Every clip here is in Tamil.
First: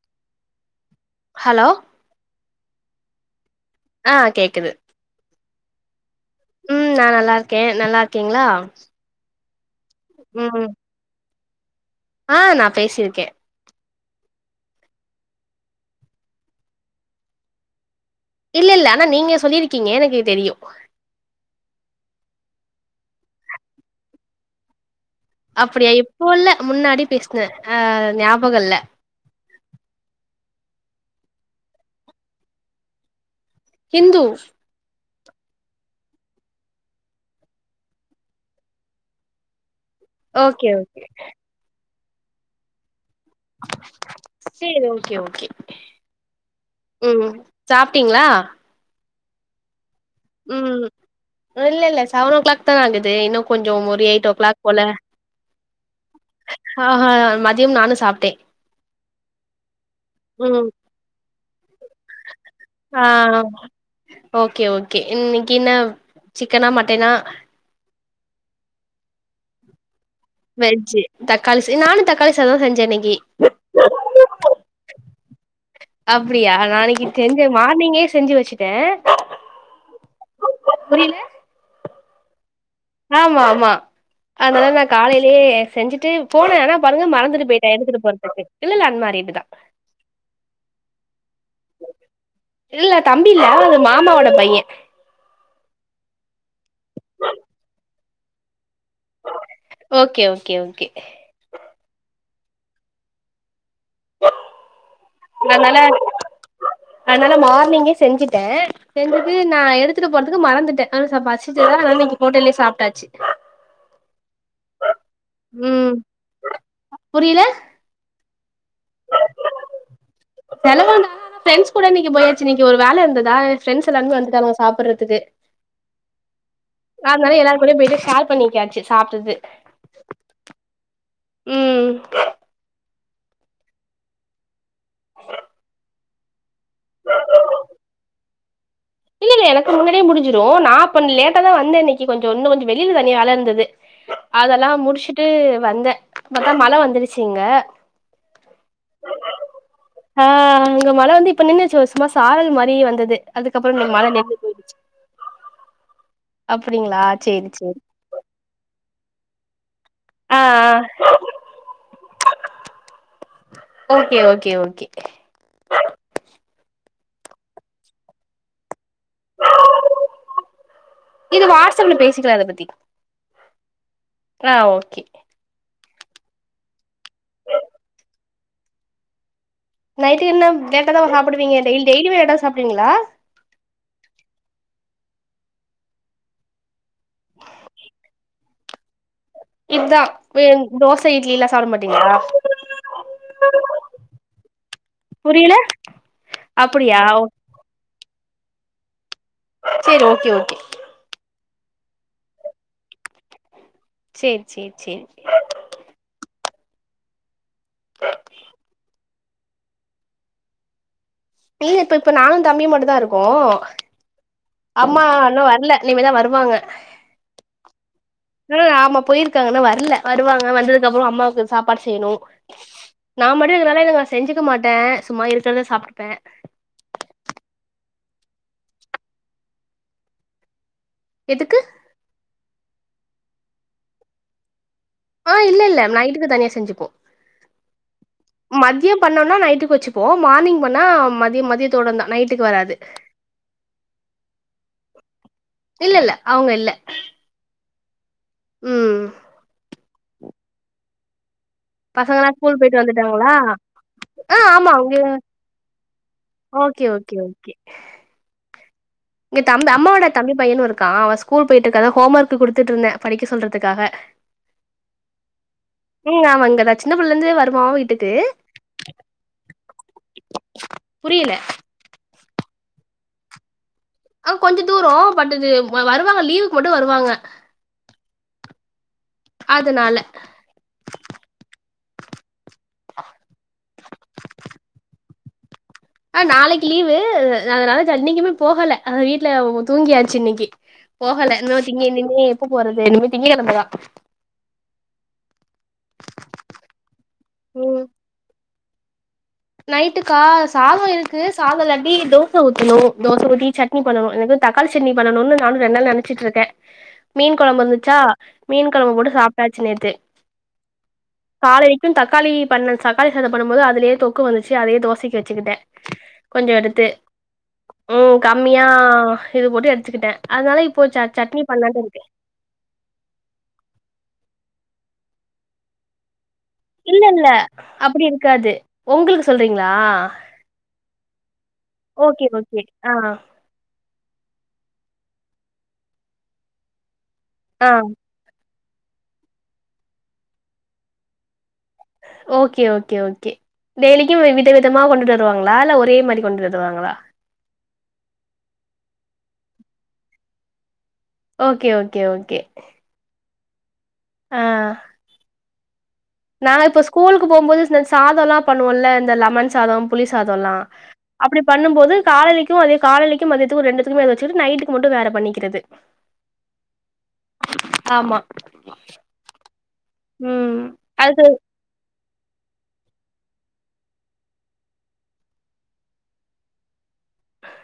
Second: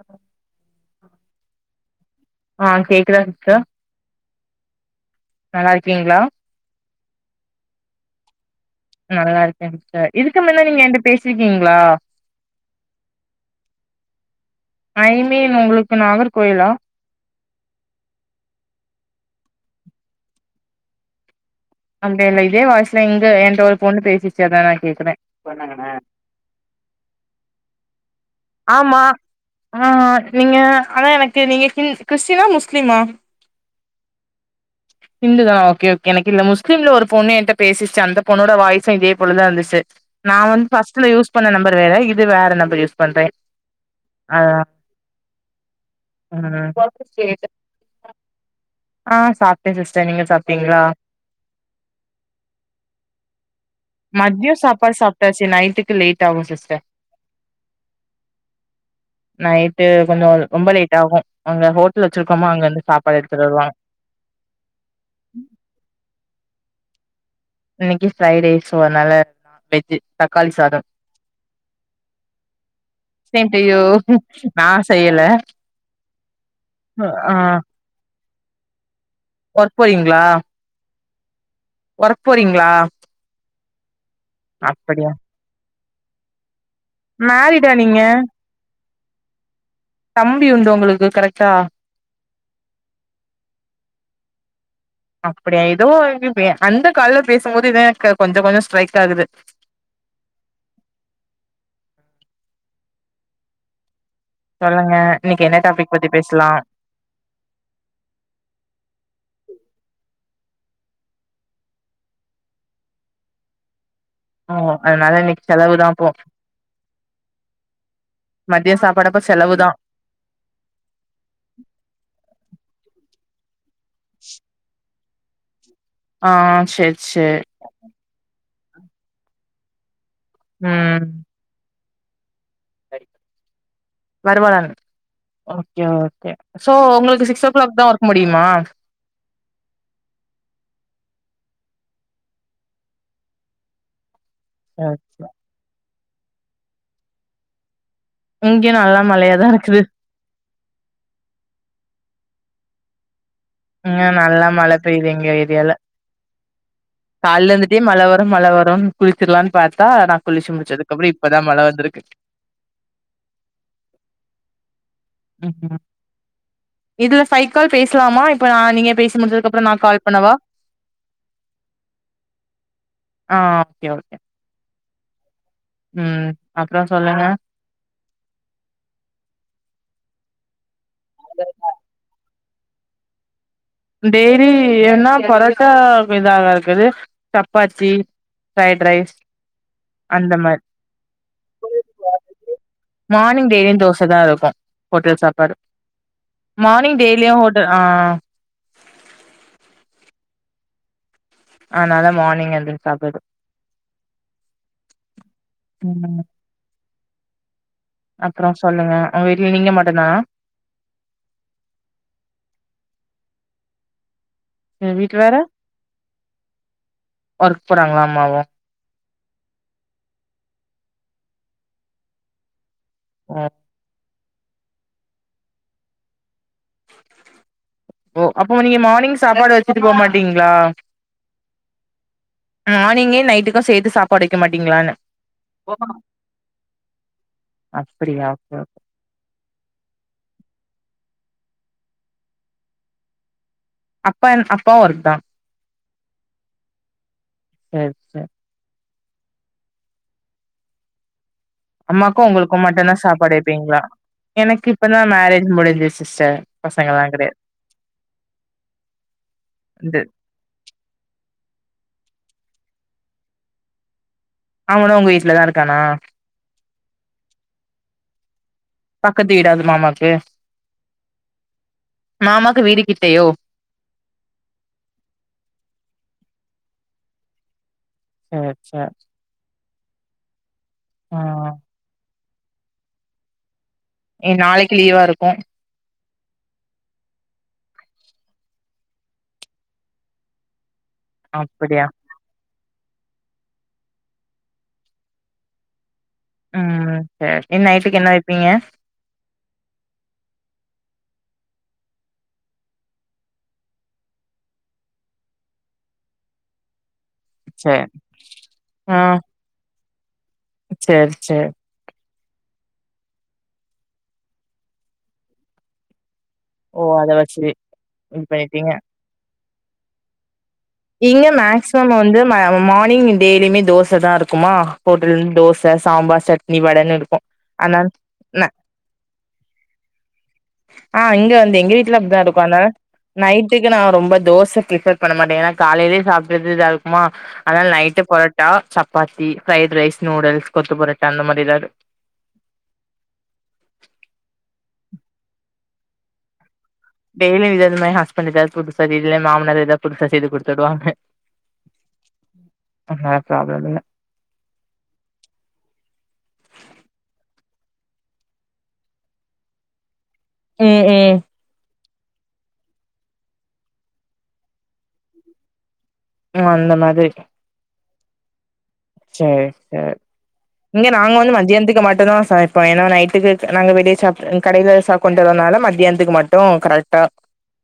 ஆ ஹலோ ஆ கேக்குதா சிஸ்டர் ஆ கேக்குது நல்லாருக்கீங்ளா ம் நா நல்லாருக்கே நல்லாருக்கீங்ளா நல்லாருக்கே சிஸ்டர் இதுக்கு மின்ன நீங்க என்ட்ட பேசிருக்கீங்ளா ஆ நா பேசியிருக்கே ஐ மீன் உங்ளுக்கு நாகர்கோயிலா இல்லல்ல ஆனா நீங்க சொல்லிருக்கீங்க எனக்கு தெரியு அப்டியா இல்ல இதே வாய்சுல எங்க என்ட ஒரு பொண்ணு பேசிச்சு அதா நா கேக்குறே அப்டியா இப்போ இல்ல முன்னாடி பேசுனே ஆ நியா ஆமா ஆ நீங்க ஆனா எனக்கு நீங்க கிறி கிறிஸ்டினா முஸ்லிமா ஹிந்து இந்துதானா ஓகே ஓகே எனக்கு இந்த முஸ்லிம்ல ஒரு பொண்ணு என்ட்ட பேசிச்சு அந்த பொண்ணோட வாய்ஸு இதே போலதா இருந்துச்சு நா வந்து ஓகே ஓகே ஃபர்ஸ்ட்ல யூஸ் பண்ண நம்பர் வேற இது வேற நம்பர் யூஸ் பண்றே ஆ சேரி ஓகே ஓகே ம் ம் சாப்டீங்ளா ஆ சாப்டே சிஸ்டர் நீங்க சாப்டீங்ளா இல்லெல்ல செவனோ க்ளாக் தான ஆகுது இன்னு கொஞ்சோ ஒரு எயிட் ஓ கிளாக் போல பொட்டாசி நைட்டுக் க்கு லேட் ஆவு சிஸ்டர் ஆ ஹா மதியம் நானு சாப்டே நைட்டு கொஞ்சோ ம் ரொம்ப லேட் ஆகு அங்க ஹோட்லு வச்சுருக்கோமா அங்கருந்து ஆ சாப்பாடு எட்த்துட்டு வருவாங்க ஓகே ஓகே இன்னிக்கின்னா சிக்கனா மட்டனா இன்னக்கி ஃப்ரை டே ஸோ அன்னால நான் வெஜ்ஜு தக்காளி சாதம் வெஜ்ஜு தக்காளி ச நானு தக்காளி சாதோ செஞ்சே இன்னக்கி சேம் டு யூ நா செய்யல அப்டியா நா இன்னக்கி ஆ செஞ்சே மார்னிங்கே செஞ்சு வச்சு ட்டே ஒர்க் போறீங்ளா ஒர்க் போறீங்ளா ஆமாமா அன்னால நா காலைலயே செஞ்சுட்டு போனே ஆனா பாருங்க மறந்துட்டு மேரிடா போயிட்டே நீங்க எடுத்துட்டு போறதுக்கு இல்லல்ல அன்மேரிட்டு தா தம்பியுண்டு ஒங்ளுக்கு கரெக்டா இல்ல தம்பியில்ல அது மாமாவோட பையே அப்டியா எதோ [unintelligible] அந்த கால்ல பேசும்போது இதா என்க்கு கொஞ்ச கொஞ்சொ ஸ்ட்ரைக் ஆகுது ஓகே ஓகே ஓகே சொல்லுங்க இன்னக்கி என்ன டாபிக் பத்தி பேசலா அன்னால மார்னிங்கே செஞ்சுட்டே செஞ்சுட்டு நா எடுத்துட்டு போறதுக்கு மறந்துட்டே ஆனா ச பசிச்சது ஆனா இன்னக்கி ஹோட்டல்லே சாப்ட்டாச்சு ஓ அன்னால இன்னக்கி செலவுதா ம் போ புரில மதிய சாப்பாடப்ப செலவுதா செலவு தா ஃப்ரெண்ட்ஸ் கூட இன்னக்கி போயாச்சு இன்னக்கி ஒரு வேல இந்த தா ஃப்ரெண்ட்ஸ் எல்லாமே வந்துட்டாங்க சாப்பறதுக்கு ஆ செர் சே [unintelligible] ஷேர் பண்ணிக்காச்சு சாப்டது ம் ம் [unintelligible] ஓகே ஓகே சோ ஒங்களுக்கு சிக்ஸ் ஓ க்ளாக் தா வொர்க் முடியுமா இல்லல்ல எனக்கு முன்னாடியே முடிஞ்சிரூ நா கொஞ்சோ லேட்டா தா வந்த இன்னைக்கு கொஞ்சோ இன்னு கொஞ்சோ வெளில தனியா வேல இருந்தது அதெல்லா சேரி முடிச்சுட்டு சேரி வந்தே பாத்தா மழ வந்துருச்சு இங்க இங்க நல்லா மழயாதா இருக்குது ஹா இங்க மழ வந்து இப்ப நின்னுர்ச்சு சும்மா சாரல் மாரி வந்தது அதுக் ம்ங்க நல்லா மழ பெய்து எங்க ஏரியால அப்டிங்களா சேரி கால்லருந்துட்டே சேரி மழ வரு மழ வரு குளிச்சிர்லானு பாத்தா ஆ குளிஸ்சி முடிச்சதுகப்ரோ ஆ இப்பதா மழ வந்திருக்கு ஓகே ஓகே ஓகே [unintelligible] இதுல சைக்கால் பேஸ்லாமா இப்ப நா நீங்க பேஸ் முடிஞ்சதுக்கப்ரோ நா கால் பண்ணவா இது வாட்ஸ்அப்ல பேசிக்கலா ஆ க்கே ஓகே அ ஓகே ம் அப்ரோ சொல்லுங்க நைட்டு என்ன லேட்டா தா சாப்புடுவீங்க டெய்ல் டெய்லியுமெ லேட்டா தா சாப்டுவிங்ளா டெய்ரி என்னா பொரோட்டா இதாகருக்குது சப்பாத்தி ஃப்ரைட் ரைஸ் இதா அந்த மாரி ம் தோச இட்லிலா சாப்ட மாட்டிங்களா மானிங் டெய்லியு தோச தா இருக்கு ஹோட்டல் புரியல சாப்பாடு மானிங் அப்டியா டெய்லியு ஹோ க்கு ஆ செரி ஓகே ஓகே அனால மார்னிங் எந்திரிச்சா போது செரி செரி செரி செரி [unintelligible] அப்றோ சொல்லுங்க உங்க வீட்ல நீங்க மட்டு்தானா இல்ல இப்பப்ப நானு தம்பியு மட்டு தா இருக்கோ உங்க அம்மா வீட்ல வேற இன்னு வரல இனிமே தா வருவாங்க. ஒர்க் போறாங்ளா அம்மாவு ம் ஆமா போயிருக்காங்க இன்னு வரல வருவாங்க வந்ததுக்கப்ரோ அம்மாவுக்கு சாப்பாடு செய்யணு நா மட்டு இருக்கரால இத செஞ்சுக்க மாட்டே சும்மா இருக்கிறத சாப்டுப்பே ஒ அப்போ நீங்க மானிங் சாப்பாடு வச்சுட்டு போமாட்டீங்களா எதுக்கு மார்னிங்கே நைட்டுக்கு சேர்த்து சாப்பாடு வைக்க மாட்டீங்ளானு ஆ இல்லல்ல நைட்டுக்கு தனியா செஞ்சுப்போ அப்டியா ஓகே ஓகே மதியோ பண்ணோன்னா நைட்டுக்கு வைச்ப் இப்போ மார்னிங் பண்ணா மதியம் மதியத்தோட தா நைட்டுக்கு வராது. அப்பன் அப்பாவு ஒர்க் தா இல்ல இல்ல அவங்க இல்ல [unintelligible] ம் அம்மாக்கு பசங்கல்லா உங்களுக்கு ஸ்கூல் பொய்ட்டு மட்டுந்தா வந்துட்டாங்களா சாப்பாடு வைப்பீங்களா அ எனக்கு இப்பதா ஆமாங்கே மேரேஜ் முடிஞ்சுது சிஸ்டர் ஓகே பசங்கல்லா ஓகே கெடையாது ஓகே இங்க தம்பு இது அம்மோட தம்பி பையனு கா அவன் ஸ்கூல் பொய்ட்டு இருக்கா அதா ஹோம் ஒர்க் கொடுத்துட்டு இருந்தே படிக்க சொல்றதுக்காக அவனு உங்க வீட்லதா இருக்கானா ம் அவ இங்கதா சின்ன புள்ளருந்து வருவா வீட்டுக்கு பக்கத்து வீடா அது மாமாக்கு புரியல மாமாக்கு வீடு கிட்டையோ அவ் கொஞ்சோ தூரோ பட் இது வ வருவாங்க லீவ்க்கு மட்டு வருவாங்க [unintelligible] அதுனால ஆ [inaudible] எ நாளைக்கு லீவாருக்கு ஆ நாளைக்கி லீவு அதனால ஜா இன்னைக்குமே போகல அது வீட்ல தூங்கியாச்சு இன்னைக்கி போகல இனிமே அப்படியா திங்கேனின்னே எப்ப போறது இனிமே திங்ககெழம தா ம் சர் நைட்டுக்கு என்ன வெப்பீங்க நைட்டுக்கா சாதொ இருக்கு சாதொ இல்லாட்டி தோச ஊத்தணு தோச ஊத்தி சட்னி சட்னி பண்ணணு எனக்கூ தக்காளி சட்னி பண்ணணுனு நானு ரெண்ட் நாளா நெனச்சிட்ருக்கே மீன் கொழம்பு சேர் இருந்துச்சா மீன் கொழம்பு ஆ போட்டு சாப்பிட்டாச்சு நேத்து சேர் சேர் காலைலக் கு தக்காளி பண்ண தக்காளி சாதம் பண்ணம் போது அதுலயே தொக்கு வந்துச்சு அதையே தோசைக்கு வச்சுக்கிட்டே கொஞ்சோ ஓ எடுத்து அத வச்சு ம் இது கம்மியா பண்ணிட்டீங்க இது போட்டு எடுத்துக்கிட்டே அதானால இப் இப்போ ச இங்க சட்னி பண்லான்ட்டு மேக்சிமம் இருக்கே வந்து மார்னிங் டெய்லியுமே தோச தா இருக்குமா ஹோட்டலந்து தோச சாம்பார் சட்னி வடன்னு இருக்கு இல்லல்ல அப்பிடி ஆனா இருக்காது ஒங்களுக் சொல்றீங்ளா ஆ இங்க வந்து எங்க வீட்ல அப்டிதா இருக்கூ ஓகே அதனால ஆ நைட் ட்டுக்கு நான் ரொம்ப தோச ப்ரிப்பர் பண்ண மாட்டே ஏன்னா காலையிலயே சாப்டது இதா இருக்குமா ஆ அதனால் night parotta chapati fried rice noodles kothu parotta அந்த மாரி எதாவ்து ஓகே ஓகே ஓகே டெய்லிக்கூ வித விதமாக கொண்டுட்டு வருவாங்களா இல்ல ஒரே மாரி கொண்டுட்டு வருவாங்களா டெய்லி விதவிதமா என் ஹஸ்பண்டுக்கு புதுசா இல்ல என் மாமனாரு எதாவ்து புதுசா செய்து குடுத்துருவாங்க ஓகே ஓகே ஓகே அதனால் ப்ராப்ளம் இல்ல ஆ நா இப்ப ஸ்கூலுக்கு போம்போது இந்த சாதொல்லா பண்ணுவோல்ல இந்த லெமன் சாதொ புளி சாதொ ல்லா ம் ம் அப்டி பண்ணும்போது காலைலை க்கூ அதே காலைலைக்கும் மதியதுக்கும் ரெண்டுத்துக்குமே அதே வச்சுட்டு நைட்டுக்கு மட்டு வேற பண்ணிக்கிறது ம் அந்த மாதிரி ஆமா சேரி சேரி ம். இங்க நாங்க அது வந்து மதியானத்துக்கு மட்டுந்தா சமை இப்ப ஏன்னா நைட்டுக்கு நாங்க வெளியே சா கடையில சாப் கொண்டறதுனால மத்தியானத்துக்கு மட்டு கரெக்டா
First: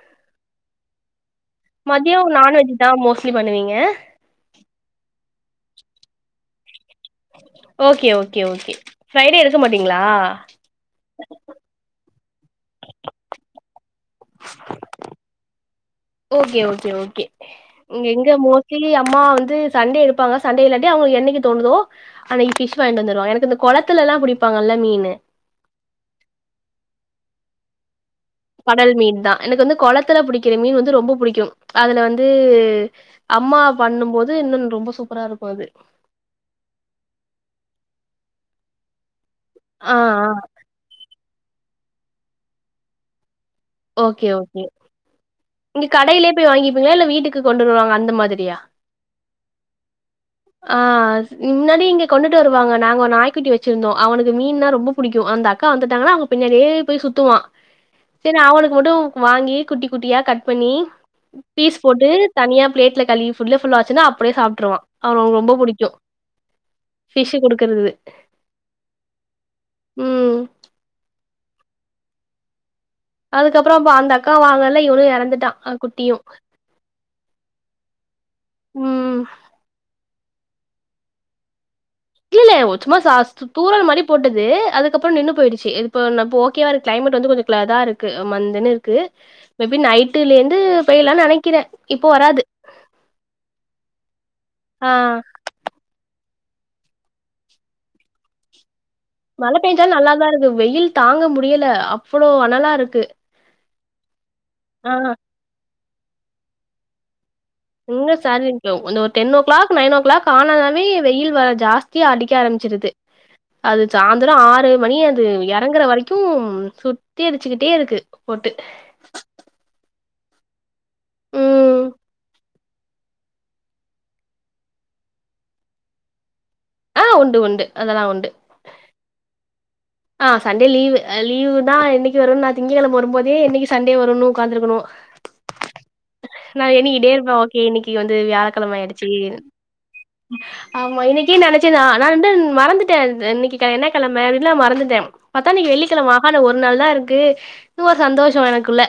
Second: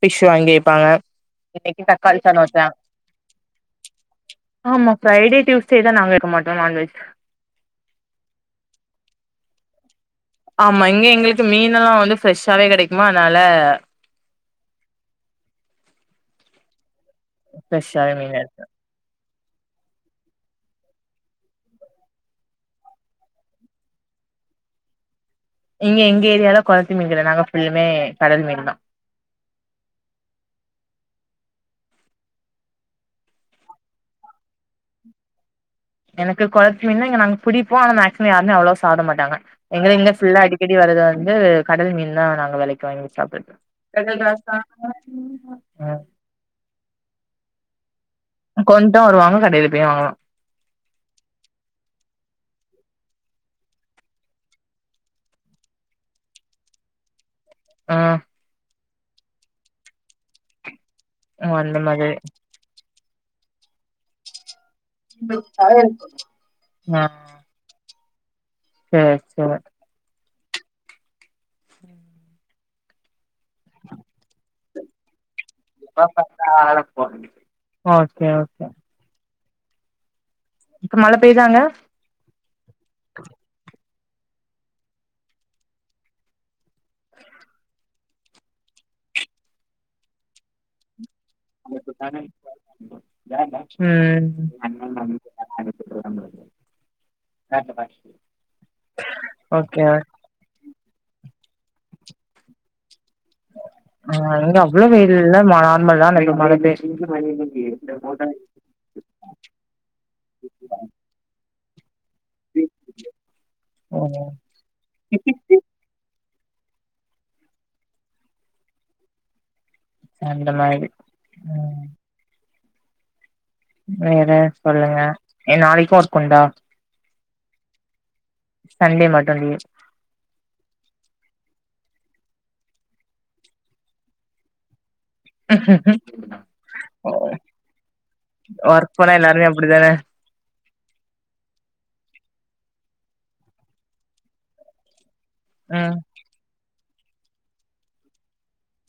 ஃபிஷ் வாங்கீர்பாங்க மதியொ நான்வெஜ் தா மோஸ்ட்லி பண்ணுவீங்க ஆமா ஃப்ரைடே டியூஸ்டே தா நாங்க வெக்க மாட்டோ non veg okay okay okay Friday எடுக்க மாட்டீங்ளா ஆமா இங்க எங்களுக்கு மீனெல்லா வந்து ஃப்ரெஷ்ஷாவே கெடைக்குமா அதனால ஓகே ஓகே ஓகே இங்க ஃப்ரெஷ்ஷாவே எங்க மீன் எடுப்போ மோஸ்ட்லி அம்மா வந்து சண்டே எடுப்பாங்க சண்டே இலாட்டி அவுங்களுக்கு என்னைக்கி தோணுதோ அன்னைக்கி ஃபிஷ் வாங்ட்டு வந்துருவாங்க எனக்கு இந்த கொளத்துல எல்லா புடிப்பாங்கல்ல மீன்னு இங்க எங்க ஏரியால கொளத்து மீன் கெடயாது நாங்க ஃபுல்லுமே மீன் தா கடல் மீன் தா எனக்கு வந்து கொளத்துல புடிக்கிற மீன் வந்து ரொம்ப புடிக்கும் அதுல வந்து அம்மா பண்ணும் போது இன்னு ரொம்ப சூப்பரா இருக்கூ அது எனக்கு கொளத்து மீன்ன இங்க நாங்க பிடிப்போ ஆனா மேக்சிமோ யாருமே அவ்வளவா சாப்ட மாட்டாங்க எங்கள ஆ இங்க ஆ ஃபுல்லா அடிப் க்கடி வரது வந்து கடல் மீன் தா நாங்க வெலைக்கி வாங்கி சாப்றது பெஷல் ஓகே கிளாஸ்தா ஓகே. இங்க [unintelligible] கடையிலே போய் வாங்கிப்பிங்ளா இல்ல வீட்டுக்கு கொண்டு வருவாங்க அந்த மாதிரி கொண்டூ வருவாங்க கடையில போய் வாங்கலா ஆ முன்னாடி இங்க கொண்டுட்டு வருவாங்க நாங்க நாய்க்குட்டி வச்சிருந்தோ அவனுக்கு மீன்னா ரொம்ப புடிக்கூ அந்த அக்கா வந்துட்டாங்கன்னா அவுங்க பின்னாடியே போய் சுத்துவா ஆ செரினு அவனுக்கு மட்டு வாங்கி குட்டி குட்டியா கட் பண்ணி ஓ அந்த ஃபீஸ் போட்டு மாதிரி தனியா பிளேட்ல களி ஃபுல ஃபுல்லாச்சுன்னா அப்டியே சாப்டுருவா அவனுக்கு ரொம்ப புடிக்கூ ஆ ஃபிஷ் குடுக்கறது சேரி சேரி ம் அதுக்கப்றோ அப்ப அந்த அக்கா வாழல இவனு எறந்துட்டா குட்டியு [inaudible] ஓகே ஓகே ம் இப்ப மழ பெய்தாங்க இல்லல்ல ஒரு சும்மா சாஸ்ட் து தூறல் மாரி போட்டது அதுக்கப்பறோ நின்னு போயிடுச்சு இப்ப நப் ஓகேவா இருக் கிளைமேட் வந்து கொஞ்ச க்ள இதாருக் கு மந்தன்னுருக்கு மேபி நைட்டுலெர்ந்து பெய்யலான் நெனைக் ம் ஆ ம் [inaudible] மழ ஓகே பெஞ்சாலு நல்லா தா இருக்கு வெயில் தாங்க முடியல அவ்ளோ அனலாருக்கு ஆ இங்க அவ்ளோ வெயில் இல்ல ம நார்மலா நேத்து மழ பேஞ்சு [inaudible] இங்க [unintelligible] அந்த ஒரு டென்னோ கிளாக் நைனோ கிளாக் ஆனன்னாவே வெயில் வ ஜாஸ்தியா அடிக்க ஆரம் ச்சிருது அது ஓ சாய்ந்தரோ ஆறு மணி அது எறங்கற வரைக் கும் சுத்தி அடிச்சுகிட்டே இருக்கு போட்டு சோ அந்த மாரி ம் ம் வேற சொல்லுங்க ஏ நாளைக்கு ஒர்க் உண்டா ஆ உண்டு உண்டு அதெல்லா உண்டு சண்டே மட்டு லீவ் ஆ சண்டே லீவு அ லீவு தா என்னைக்கு வரு நா திங்ககெழம வரும்போதே என்னைக்கு சண்டே வருன்னு உக்காந்துருக்கணு நா எண்ணிக்கிட்டே இருப்பே ஓகே இன்னிக்கு வந்து வியாழக்கெழம ஒர்க் ஆயிடுச்சி போனா எல்லாருமே அப்டிதானே ஆமா இன்னிக்கு நெனச்சேனா நா வந்து மறந்துட்டே இந் இன்னிக்கு கெ என்ன கெழம எல்லா மறந்துட் டே பாத்தா இன்னிக்கு ம் வெள்ளிக்கெழம ஆஹா இன்னு ஒரு நாள் தா இருக்கு ஒரு சந்தோஷோ எனக்குள்ள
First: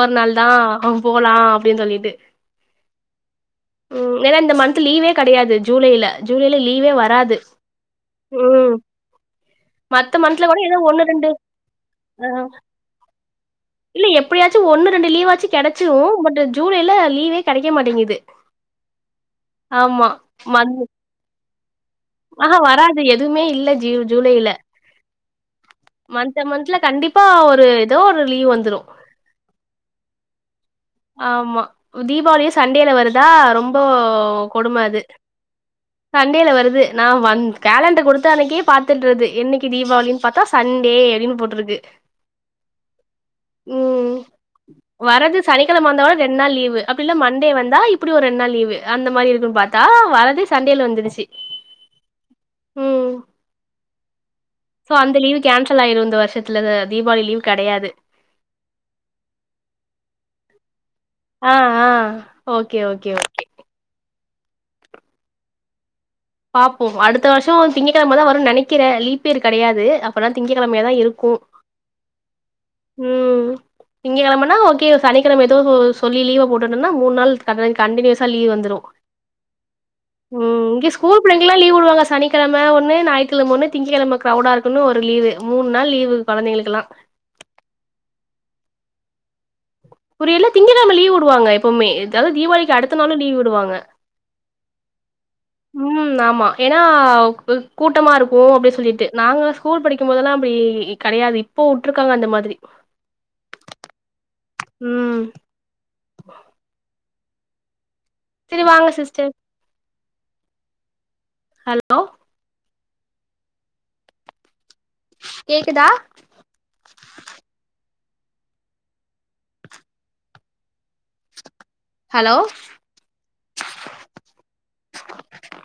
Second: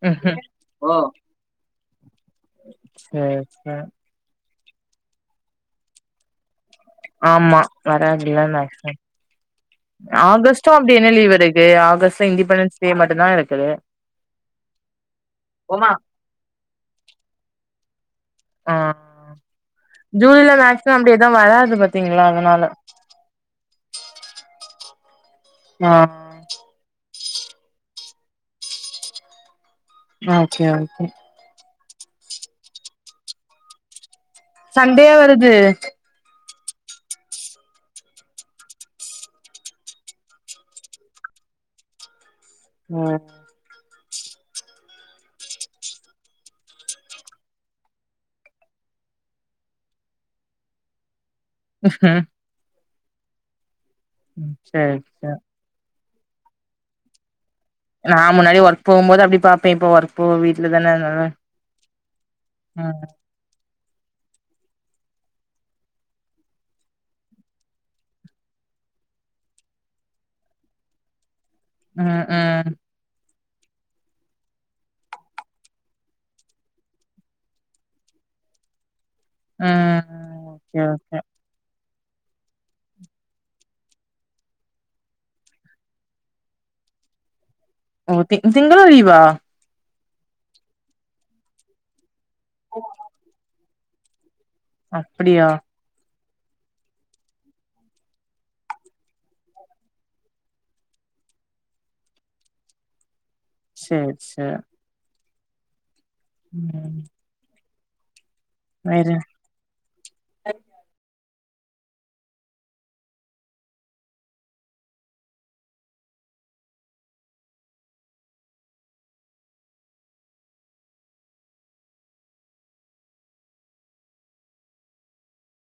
ஒரு நாள் தா ஆஹும் போலா அப்டின் சொல்லிட்டு சேர் சேர் ம் ஏனா இந்த மன்த்து லீவே கெடையாது ஜூலைல ஜூலைல லீவே வரா ஆமா வராதுல்ல மேக்ஸ்மம் மத்த மந்த்ல கூட ஆகஸ்ட்டு ஏதோ அப்டி ஒண்ணு என்ன ரெண்டு லீவ் இருக்கு ஆகஸ்ட்டு இண்டிபெண்டன்ஸ் டே மட்டுந்தா இருக்குது இல்ல எப்டியாச்சு ஒன்னு ரெண்டு லீவாச்சி கெடச்சுரு பட்டு ஜூலைல லீவே கெடைக்க மாட்டேங்கிது ஆ ஜூலைல மேக்ஸ்மம் அப்டி எது வராது பாத் ஆ ஆ வராது எதுவுமே இல்ல ஜீவ் ஜூலைல னா மன்த்த மன்த்ல கண்டிப்பா ஒரு எதோ ஒரு லீவ் வந்துரு ஆ சேர் ஓகே ஆமா ம் தீபாவளியு சண்டேல வருதா ரொம்போ கொடும அது சண்டேயா வருது சண்டேல வருது நா வந் கேலண்டர் கொடுத்த அன்னைக்கே பாத்துட்றது என்னைக்கு தீபாவளின் பாத்தா சண்டே அப்டினு போட்ருக்கு ம் ம் வரது சனிக்கெழம வந்தா கூட ரெண் நாள் லீவு அப்டி இல்ல மண்டே வந்தா இப்டி ஒரு ரெண் நாள் லீவு அந்த மாரி இருக்கு பாத் தா வரதே சண்டேல வந்துருச்சி ம் சோ சேரி அந்த லீவு சேரி கேன்சல் ஆயிரு இந்த வர்ஷத்துல இத தீபாவளி லீவ் கெடையாது நா முன்னாடி ஒர்க் போம்போது அப்டி பாப்பே இப்ப ஒர்க் போ வீட்ல தான அதுனால ஆ ஆ ஓகே ஓகே ஓ பாப்போ அடுத்த வர்ஷோ திங்கக்கெழம தா வரு நெனைக்கிற லீப் இயர் கெடையாது அப்பன்னா திங்கக்கெழமையா தா இருக்கு ம் ம் ம் திங்கக்கெழமன்னா ஓகே சனிக்கெழம ஏதோ சொ சொல்லி லீவ போட்டுட்டனா மூணு நாள் கட கண்டினியூஸா லீவ் வந்துரு ம் ம் ஓகே இங்க ஓகே ங்களா லீவ் விடுவாங்க சனிக்கெழம ஒன்னு ஞாயிக்கெழம ஒன்னு திங்கக்கெழம கிரவுடா இருக்குன்னு ஒரு லீவு மூணு நாள் லீவு கொழந்தைங்களுக்கெல்லா ஓகே திங்களு லீவா புரியல திங்கக்கெழம லீவ் விடுவாங்க எப்போமே ஏதாது தீபாளிக்கு அடுத்த நாளு லீவ் விடுவாங்க அப்டியா ம் ஆமா ஏன்னா கூட கூட்டமா இருக்கும் அப்டின்னு சொல்லிட்டு நாங்க ஸ்கூல் படிக்கும் போதெல்லா அப்டி கெடையாது இப்போ உட்ருக்காங்க அந்த மாதிரி சேரி சேரி ம் ம் செரி வாங்க வேற சிஸ்டர் ஹலோ கேக்குதா ஹலோ